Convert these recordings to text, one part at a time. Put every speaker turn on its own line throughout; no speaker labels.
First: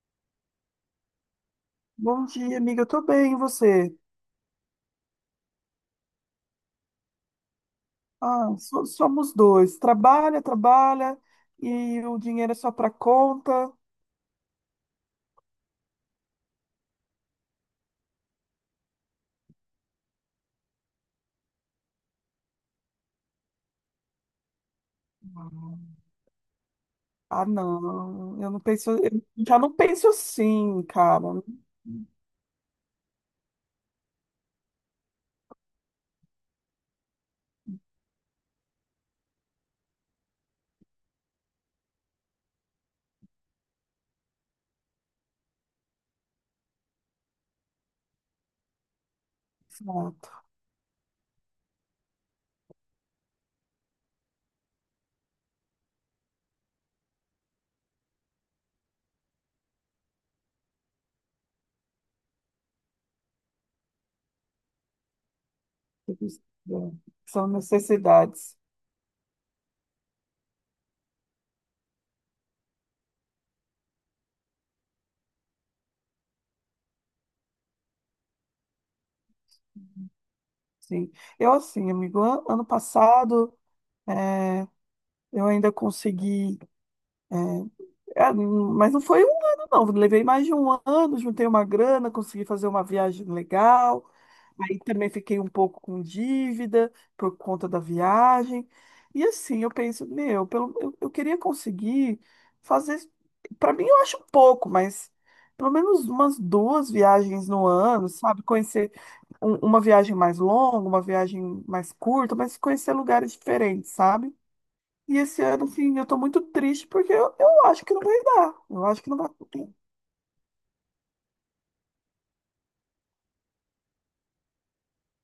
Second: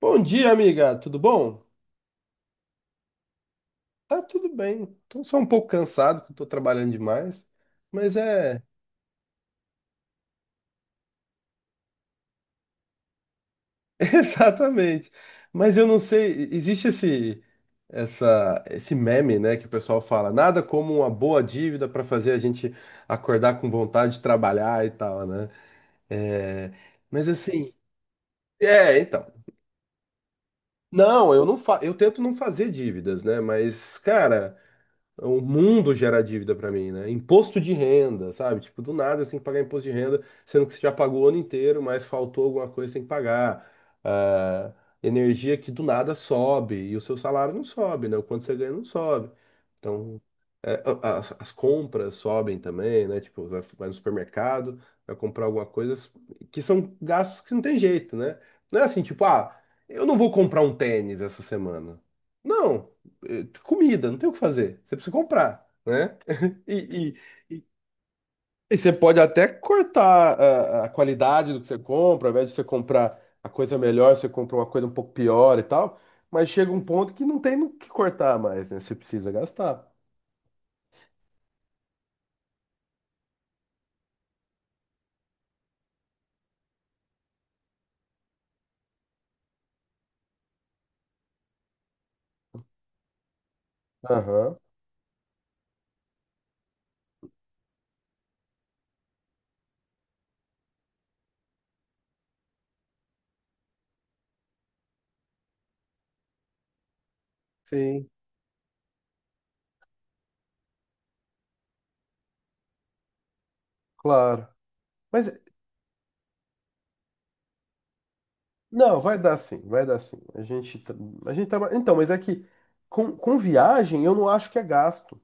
Bom dia, amiga. Tudo bom?
Bom dia, amiga. Eu tô bem, e você?
Tá tudo bem. Tô só um pouco cansado, que eu tô trabalhando demais. Mas
Ah,
é,
somos dois. Trabalha, trabalha e o dinheiro é só pra conta.
exatamente. Mas eu não sei, existe esse meme, né, que o pessoal fala, nada como uma boa dívida para fazer a gente acordar com vontade de trabalhar e tal, né? É, mas
Ah,
assim,
não.
é,
Eu
então.
já não penso assim, cara.
Não, eu tento não fazer dívidas, né? Mas, cara, o mundo gera dívida pra mim, né? Imposto de renda, sabe? Tipo, do nada você tem que pagar imposto de renda, sendo que você já pagou o ano inteiro, mas faltou alguma coisa, você tem que pagar. Ah, energia que do nada sobe e o seu salário não sobe, né? O quanto você ganha não sobe. Então,
Exato.
é, as compras sobem também, né? Tipo, vai no supermercado, vai comprar alguma coisa que são gastos que não tem jeito, né? Não é assim, tipo, eu não vou comprar um tênis essa semana. Não, comida, não tem o que fazer. Você precisa comprar, né?
Eles, é,
E,
São
e, e-
necessidades,
e você pode até cortar a qualidade do que você compra, ao invés de você comprar a coisa melhor, você compra uma coisa um pouco pior e tal. Mas chega um ponto que não tem no que cortar mais, né? Você precisa gastar.
sim. Eu, assim, amigo, ano passado, eh, eu ainda consegui, eh, mas não foi um ano, não. Levei mais de um ano, juntei uma grana, consegui fazer uma viagem legal.
Aham,
Aí também fiquei um pouco com dívida por conta da viagem. E assim, eu penso, eu queria conseguir fazer. Para mim, eu acho pouco, mas pelo menos umas duas viagens no
sim,
ano, sabe? Conhecer uma viagem mais longa, uma viagem mais curta, mas conhecer lugares diferentes, sabe?
claro.
E
Mas
esse ano, assim, eu tô muito triste porque eu acho que não vai dar. Eu
não,
acho que não
vai
vai.
dar sim,
dar.
vai dar sim. A gente trabalha. Então, mas é que com viagem eu não acho que é gasto.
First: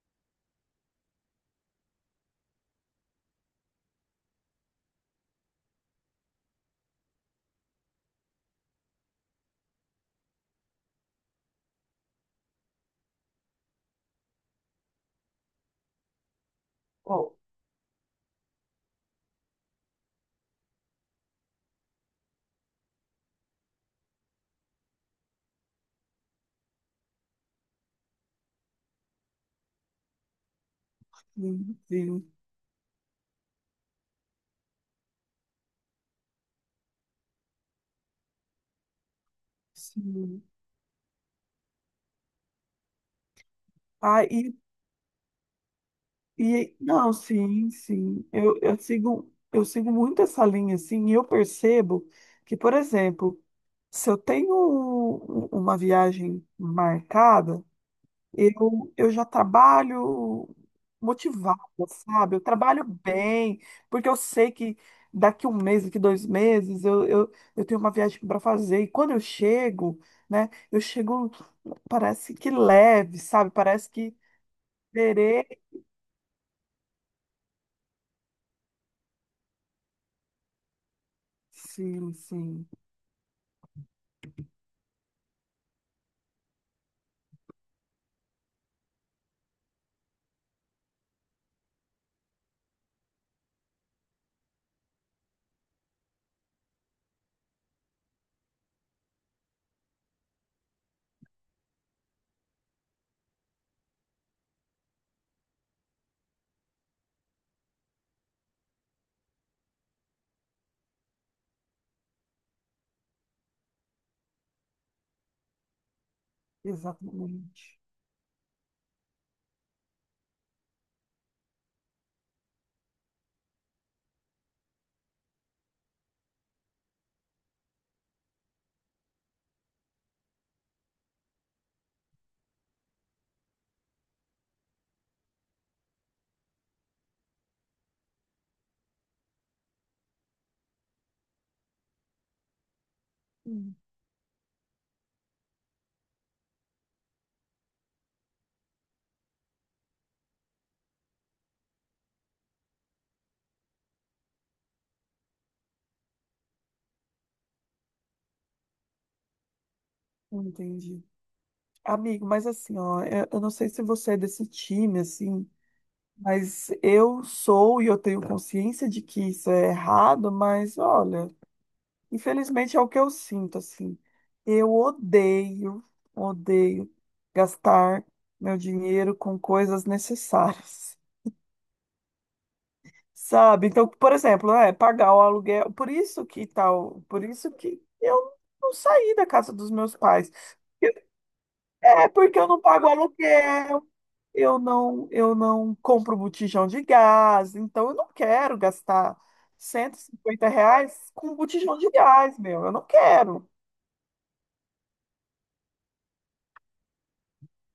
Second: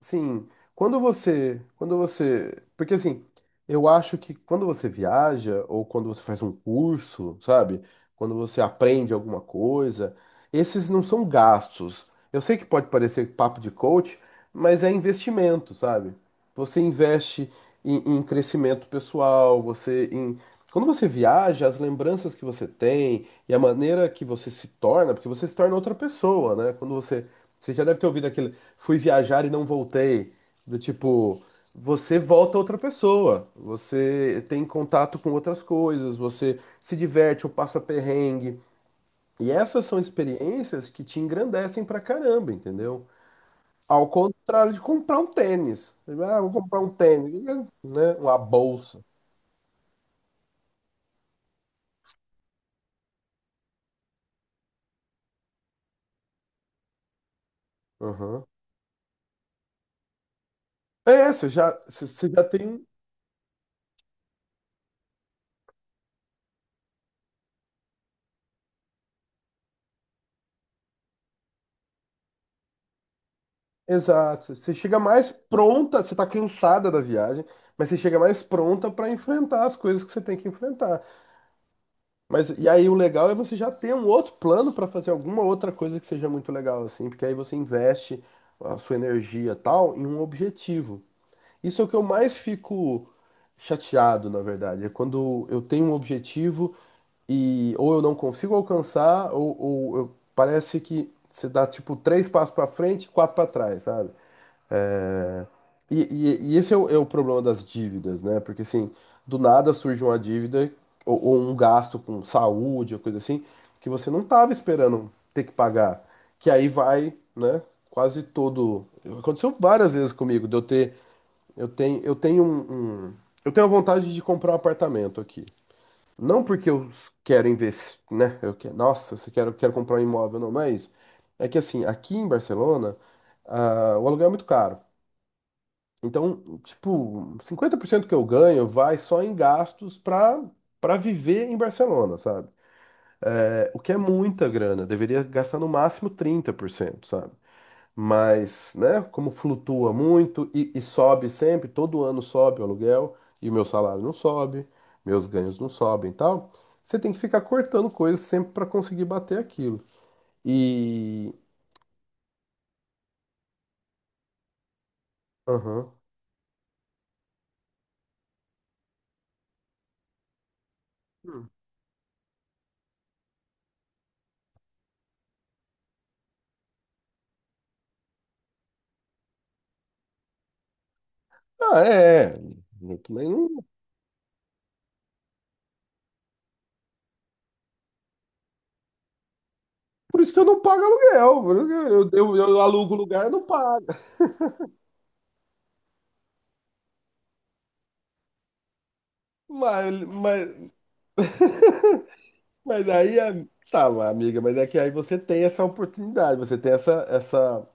Sim, quando você, porque assim, eu acho que quando você viaja ou quando você faz um curso, sabe? Quando você aprende alguma coisa, esses não são gastos. Eu sei que pode parecer papo de coach, mas é investimento, sabe? Você
Oh,
investe em crescimento pessoal, você em quando você viaja, as lembranças que você tem e a maneira que você se torna, porque você se torna outra pessoa, né? Você já deve ter ouvido aquele "fui viajar e não voltei". Do tipo,
sim,
você
sim,
volta outra pessoa, você tem contato com outras coisas, você se diverte ou passa perrengue. E essas são
sim.
experiências que te engrandecem pra caramba, entendeu? Ao
Ah,
contrário de comprar um tênis. Ah, vou
e
comprar um
não,
tênis,
sim,
né?
sim.
Uma
Eu, eu
bolsa.
sigo, eu sigo muito essa linha, assim, e eu percebo que, por exemplo, se eu tenho uma viagem marcada,
Aham.
eu já trabalho
É, você
motivada,
já, você você
sabe? Eu
já tem.
trabalho bem, porque eu sei que daqui um mês, daqui 2 meses, eu tenho uma viagem para fazer. E quando eu chego, né, eu chego, parece que leve, sabe? Parece que
Exato. Você chega mais
terei.
pronta, você tá cansada da viagem, mas você chega mais pronta pra enfrentar as coisas que você tem que enfrentar.
Sim,
Mas
sim.
e aí o legal é você já ter um outro plano para fazer alguma outra coisa que seja muito legal, assim, porque aí você investe a sua energia tal em um objetivo. Isso é o que eu mais fico chateado, na verdade, é quando eu tenho um objetivo e ou eu não consigo alcançar, parece que você dá tipo três passos para frente, e quatro para trás, sabe? E esse é o problema das dívidas, né? Porque assim, do nada surge uma dívida ou um gasto com saúde, ou coisa assim, que você não estava esperando ter que pagar. Que aí vai, né?
Exatamente.
Quase todo. Aconteceu várias vezes comigo, de eu ter. Eu tenho, eu tenho um, um- eu tenho a vontade de comprar um apartamento aqui. Não porque eu quero investir, né? Eu quero, nossa, eu quero comprar um imóvel, não é isso. É que assim, aqui em Barcelona, o aluguel é muito caro. Então, tipo, 50% que eu ganho vai só em gastos para viver em Barcelona, sabe? É,
Hum,
o que é muita grana, deveria gastar no máximo 30%, sabe? Mas, né, como flutua muito e sobe sempre, todo ano sobe o aluguel e o meu salário não sobe, meus ganhos não sobem e tal, você tem que ficar cortando coisas sempre para conseguir bater aquilo.
entendi.
E.
Amigo, mas assim, ó, eu não sei se você é desse time, assim,
Aham.
mas eu sou e eu tenho consciência de que isso é errado, mas olha,
Hum.
infelizmente é o que eu sinto, assim. Eu odeio, odeio gastar meu dinheiro com coisas necessárias.
Ah, é. Eu também não.
Sabe? Então, por exemplo, é pagar o aluguel, por isso que tal, por isso que eu não saí da casa dos meus
Por
pais.
isso que eu não pago aluguel, por isso
É
que Eu, eu,
porque eu
eu
não pago
alugo o lugar, e não
aluguel,
pago.
eu não compro botijão de gás, então eu não quero gastar
Mas,
cento e
mas,
cinquenta reais com botijão de gás, meu, eu não
mas aí,
quero.
tá, amiga, mas é que aí você tem essa oportunidade, você tem essa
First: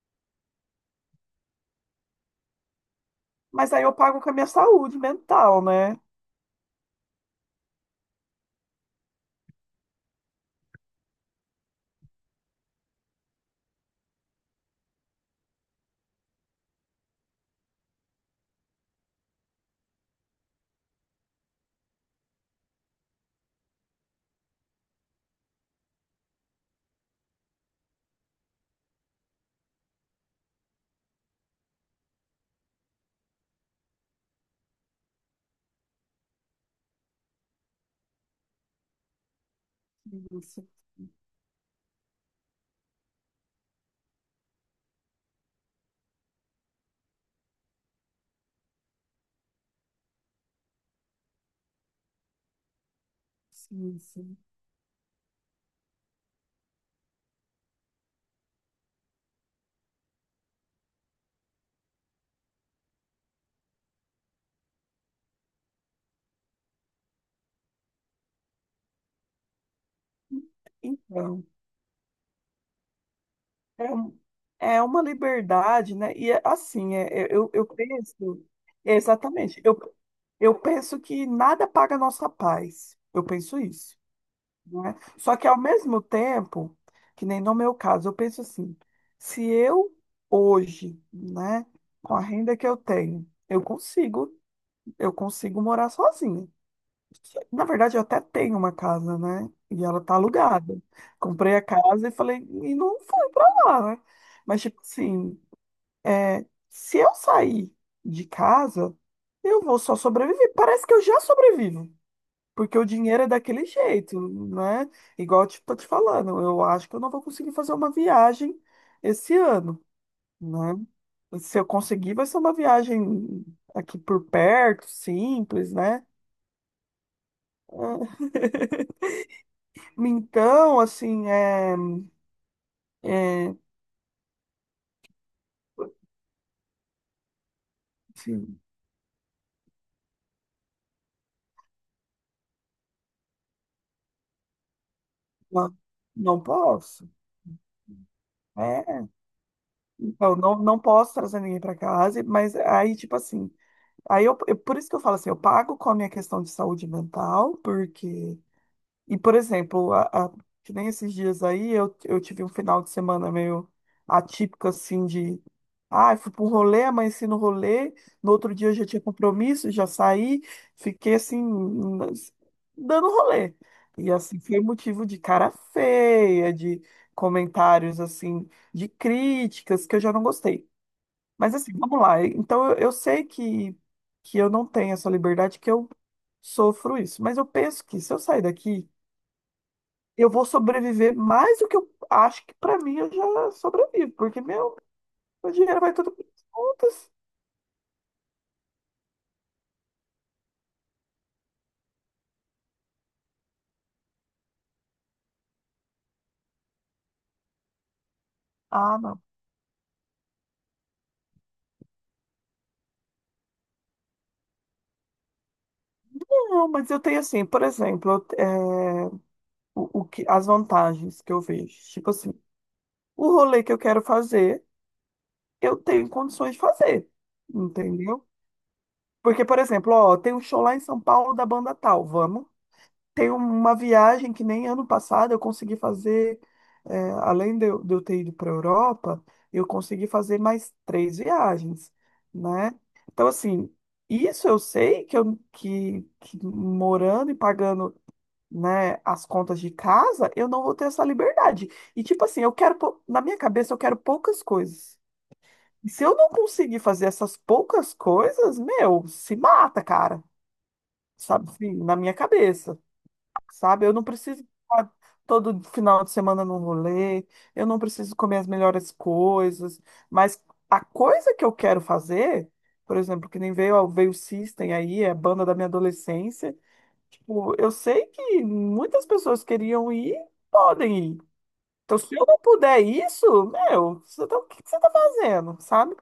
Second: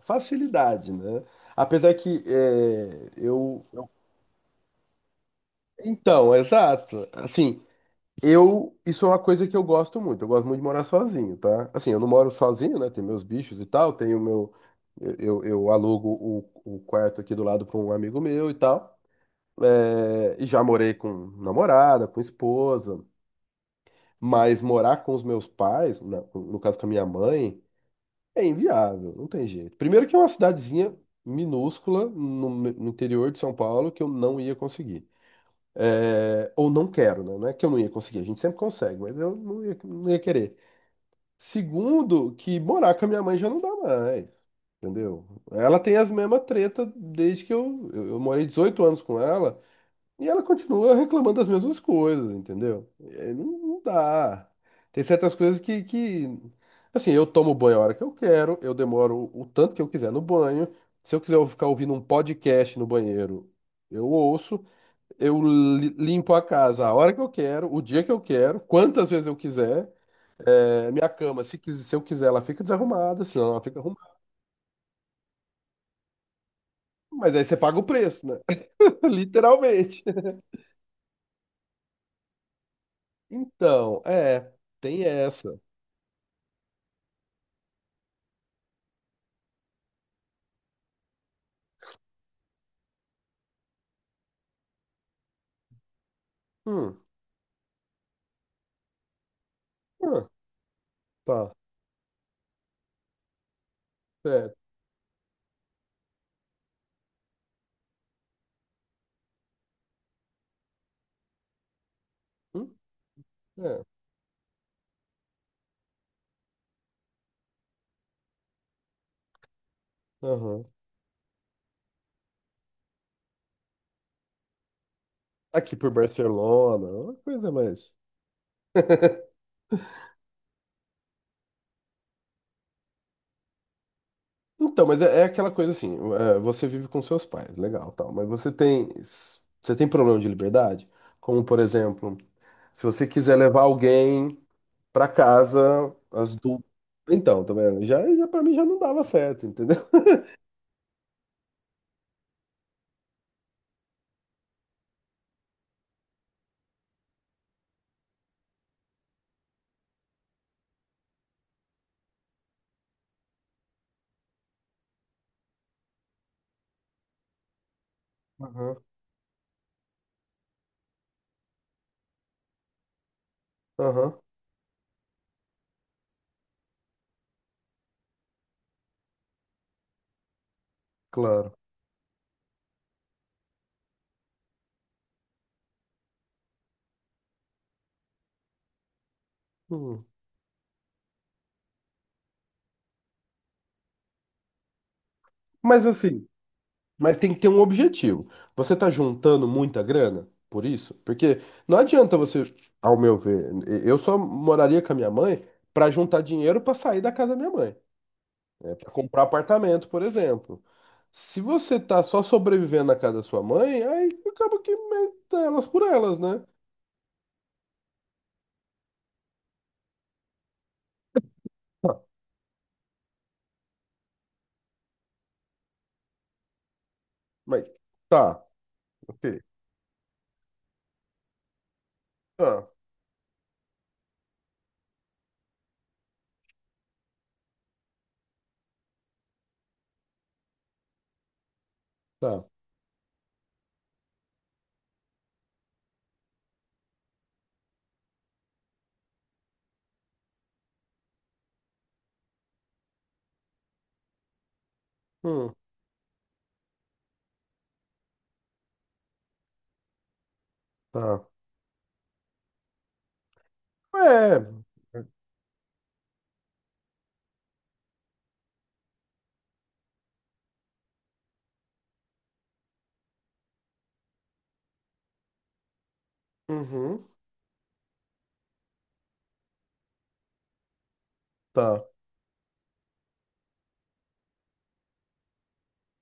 facilidade, né? Apesar que é, eu.
Mas aí eu pago com a minha saúde mental, né?
Então, exato. Assim, eu. Isso é uma coisa que eu gosto muito. Eu gosto muito de morar sozinho, tá? Assim, eu não moro sozinho, né? Tem meus bichos e tal, tenho meu. Eu alugo o quarto aqui do lado para um amigo meu e tal. É, e já morei com namorada, com esposa, mas morar com os meus pais, no caso com a minha mãe, é inviável, não tem jeito. Primeiro que é uma cidadezinha minúscula no interior de São Paulo que eu não ia conseguir. É, ou não quero, né? Não é que eu não ia conseguir, a gente sempre consegue, mas eu não ia querer.
Isso,
Segundo, que morar com a minha mãe já não dá mais, entendeu? Ela tem as mesmas tretas desde que eu morei 18 anos com ela. E ela continua reclamando das mesmas coisas, entendeu? É, não, não
sim, sim.
dá. Tem certas coisas que. Assim, eu tomo banho a hora que eu quero, eu demoro o tanto que eu quiser no banho. Se eu quiser ficar ouvindo um podcast no banheiro, eu ouço. Eu limpo a casa a hora que eu quero, o dia que eu quero, quantas vezes eu quiser. É, minha cama,
Então,
se eu quiser, ela fica desarrumada, se não, ela fica
é,
arrumada.
um- é uma liberdade, né? E é assim,
Mas aí
eu,
você
eu
paga o preço, né?
penso, exatamente,
Literalmente.
eu penso que nada paga a nossa paz. Eu penso isso.
Então, é,
Né?
tem
Só que
essa.
ao mesmo tempo, que nem no meu caso, eu penso assim, se eu hoje, né, com a renda que eu tenho, eu consigo morar sozinha.
Hum.
Na verdade, eu até tenho uma casa, né? E ela tá
Hum.
alugada.
Tá,
Comprei a casa e falei, e não fui lá, né?
certo.
Mas tipo assim, é, se eu sair de casa, eu vou só sobreviver. Parece que eu já sobrevivo.
Hum,
Porque o dinheiro é daquele
É,
jeito, né? Igual eu tô te falando, eu acho que eu não vou conseguir fazer uma viagem esse ano,
aham.
né? Se eu conseguir, vai ser uma viagem aqui por perto, simples,
Aqui por
né?
Barcelona, é uma coisa mais.
É, então, assim, é,
Então, mas é aquela coisa assim, é, você vive com seus pais, legal, tal, mas você
assim,
tem, você tem problema de liberdade? Como, por exemplo, se você quiser levar alguém pra
não,
casa, as
não
du...
posso.
Então, tá vendo? Já para mim já não dava
É,
certo, entendeu?
então, não, não posso trazer ninguém para casa, mas aí, tipo assim, aí por isso que eu falo assim, eu pago com a minha questão de saúde mental, porque e, por exemplo, que nem esses dias aí, eu tive um final de semana meio atípico, assim, de... Ah, fui para um rolê, amanheci no rolê, no outro dia eu
Aham,
já tinha compromisso, já saí, fiquei, assim, nas- dando rolê. E,
aham,
assim, foi motivo de cara feia, de comentários, assim, de críticas, que eu já não gostei.
claro.
Mas, assim, vamos lá. Então, eu sei que eu não tenho essa liberdade, que eu sofro isso. Mas eu penso que se eu sair daqui
Hum.
eu vou sobreviver mais do que eu acho que pra mim eu já sobrevivo, porque meu dinheiro
Mas
vai tudo para
assim,
as contas.
Mas tem que ter um objetivo. Você tá juntando muita grana por isso? Porque não adianta você, ao meu ver, eu só moraria com a minha mãe para juntar dinheiro para sair da casa da minha mãe, para
Ah,
comprar
não.
apartamento, por exemplo. Se você tá só sobrevivendo na casa da sua mãe, aí acaba que meta elas por elas, né?
Não, mas eu tenho assim, por exemplo, é, o que, as vantagens que eu vejo.
Tá.
Tipo assim, o rolê que eu quero fazer, eu tenho condições de fazer,
Mas
entendeu?
tá, ok.
Porque, por exemplo, ó, tem um show lá em São Paulo da banda tal, vamos.
Tá,
Tem uma viagem que nem ano passado eu consegui fazer, é, além de eu ter ido para a Europa, eu consegui fazer mais três viagens,
tá.
né? Então, assim, isso eu sei que, que morando e pagando, né, as contas de casa, eu não vou ter essa liberdade. E, tipo assim, eu quero, na minha cabeça, eu quero poucas coisas.
Hum,
E se eu não conseguir fazer essas poucas coisas, meu, se mata, cara,
tá.
sabe? Assim, na minha cabeça sabe? Eu não
É.
preciso ficar todo final de semana no rolê, eu não preciso comer as melhores coisas, mas a coisa que eu quero fazer, por exemplo, que nem veio o System aí, é a banda da minha adolescência,
Uhum,
tipo, eu sei que muitas pessoas queriam ir, podem ir.
tá.
Então, se eu não puder isso, meu, o que que você tá fazendo, sabe?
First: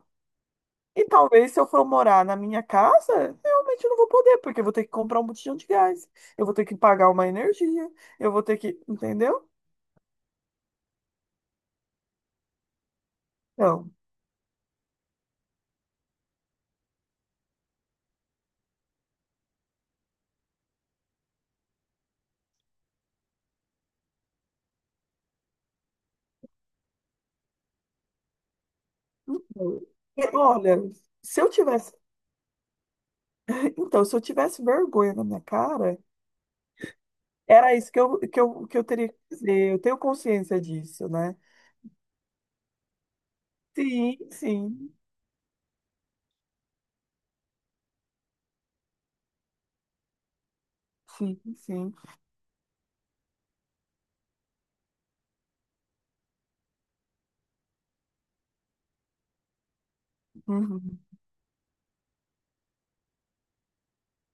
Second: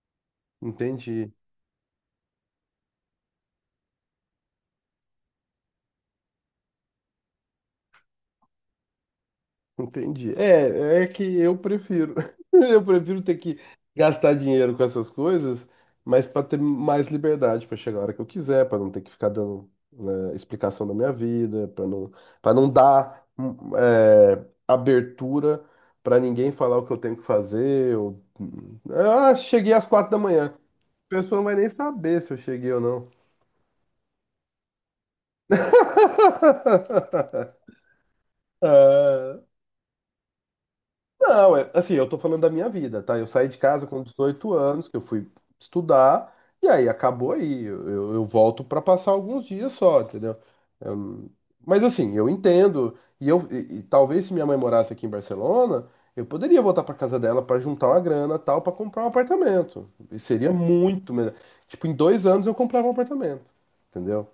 E
Entendi.
talvez se eu for morar na minha casa, realmente eu não vou poder, porque eu vou ter que comprar um botijão de gás, eu vou ter que pagar uma energia, eu vou ter que, entendeu?
Entendi. É que eu prefiro. Eu prefiro ter que
Então,
gastar dinheiro com essas coisas, mas para ter mais liberdade para chegar a hora que eu quiser, para não ter que ficar dando, né, explicação da minha vida, para não dar abertura para ninguém falar o que eu tenho que fazer. Ah, cheguei às
eu-
quatro da
e
manhã.
olha,
A pessoa
se
não
eu
vai nem
tivesse,
saber se eu cheguei ou não.
então, se eu tivesse vergonha na minha cara, era isso que eu teria que
Ah,
fazer. Eu tenho consciência disso, né?
não, assim, eu tô falando da minha vida, tá? Eu saí de casa com
Sim,
18 anos,
sim,
que eu fui estudar, e aí acabou aí. Eu volto pra passar alguns dias só, entendeu? Eu não-
sim,
Mas
sim.
assim, eu entendo, e talvez se minha mãe morasse aqui em Barcelona, eu poderia voltar pra casa dela pra juntar uma grana, tal, pra comprar um apartamento. E seria
Uhum.
muito melhor. Tipo, em 2 anos eu comprava um apartamento, entendeu?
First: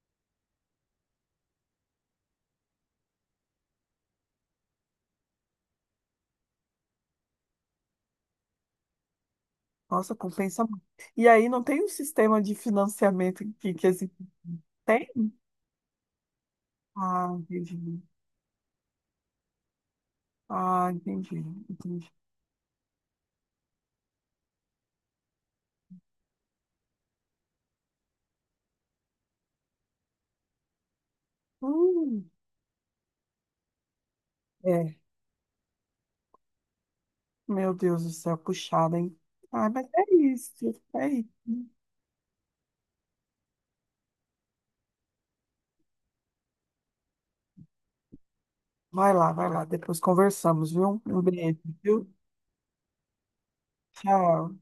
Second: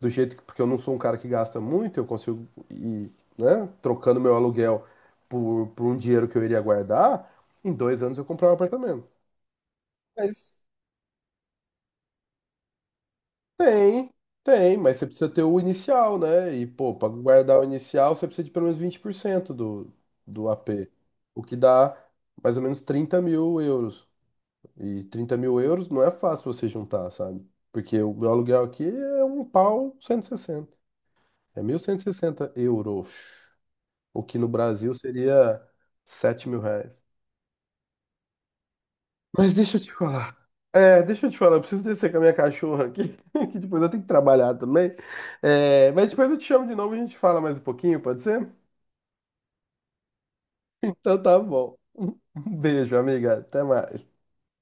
Do jeito que, porque eu não sou um cara que gasta muito, eu consigo ir, né, trocando meu aluguel por um dinheiro que eu iria guardar, em 2 anos eu comprava um apartamento.
Nossa,
Mas
compensa muito. E aí não tem um sistema de financiamento que
tem,
existe?
mas você
Tem?
precisa ter o inicial, né? E, pô, para
Ah,
guardar o
entendi.
inicial, você precisa de pelo menos 20% do AP,
Ah, entendi,
o que dá
entendi.
mais ou menos 30 mil euros. E 30 mil euros não é fácil você juntar, sabe? Porque o meu aluguel aqui é um pau 160. É mil cento e
Hum,
sessenta euros. O que no Brasil
é,
seria 7 mil reais.
meu Deus do céu, puxada, hein?
Mas
Ah,
deixa eu
mas
te
é
falar.
isso,
É,
é
deixa
isso.
eu te falar, eu preciso descer com a minha cachorra aqui, que depois eu tenho que trabalhar também. É, mas depois eu te chamo de novo e a gente fala mais um pouquinho, pode ser?
Vai lá, depois conversamos, viu?
Então
Um
tá
beijo,
bom.
viu?
Um beijo, amiga. Até mais.
Tchau.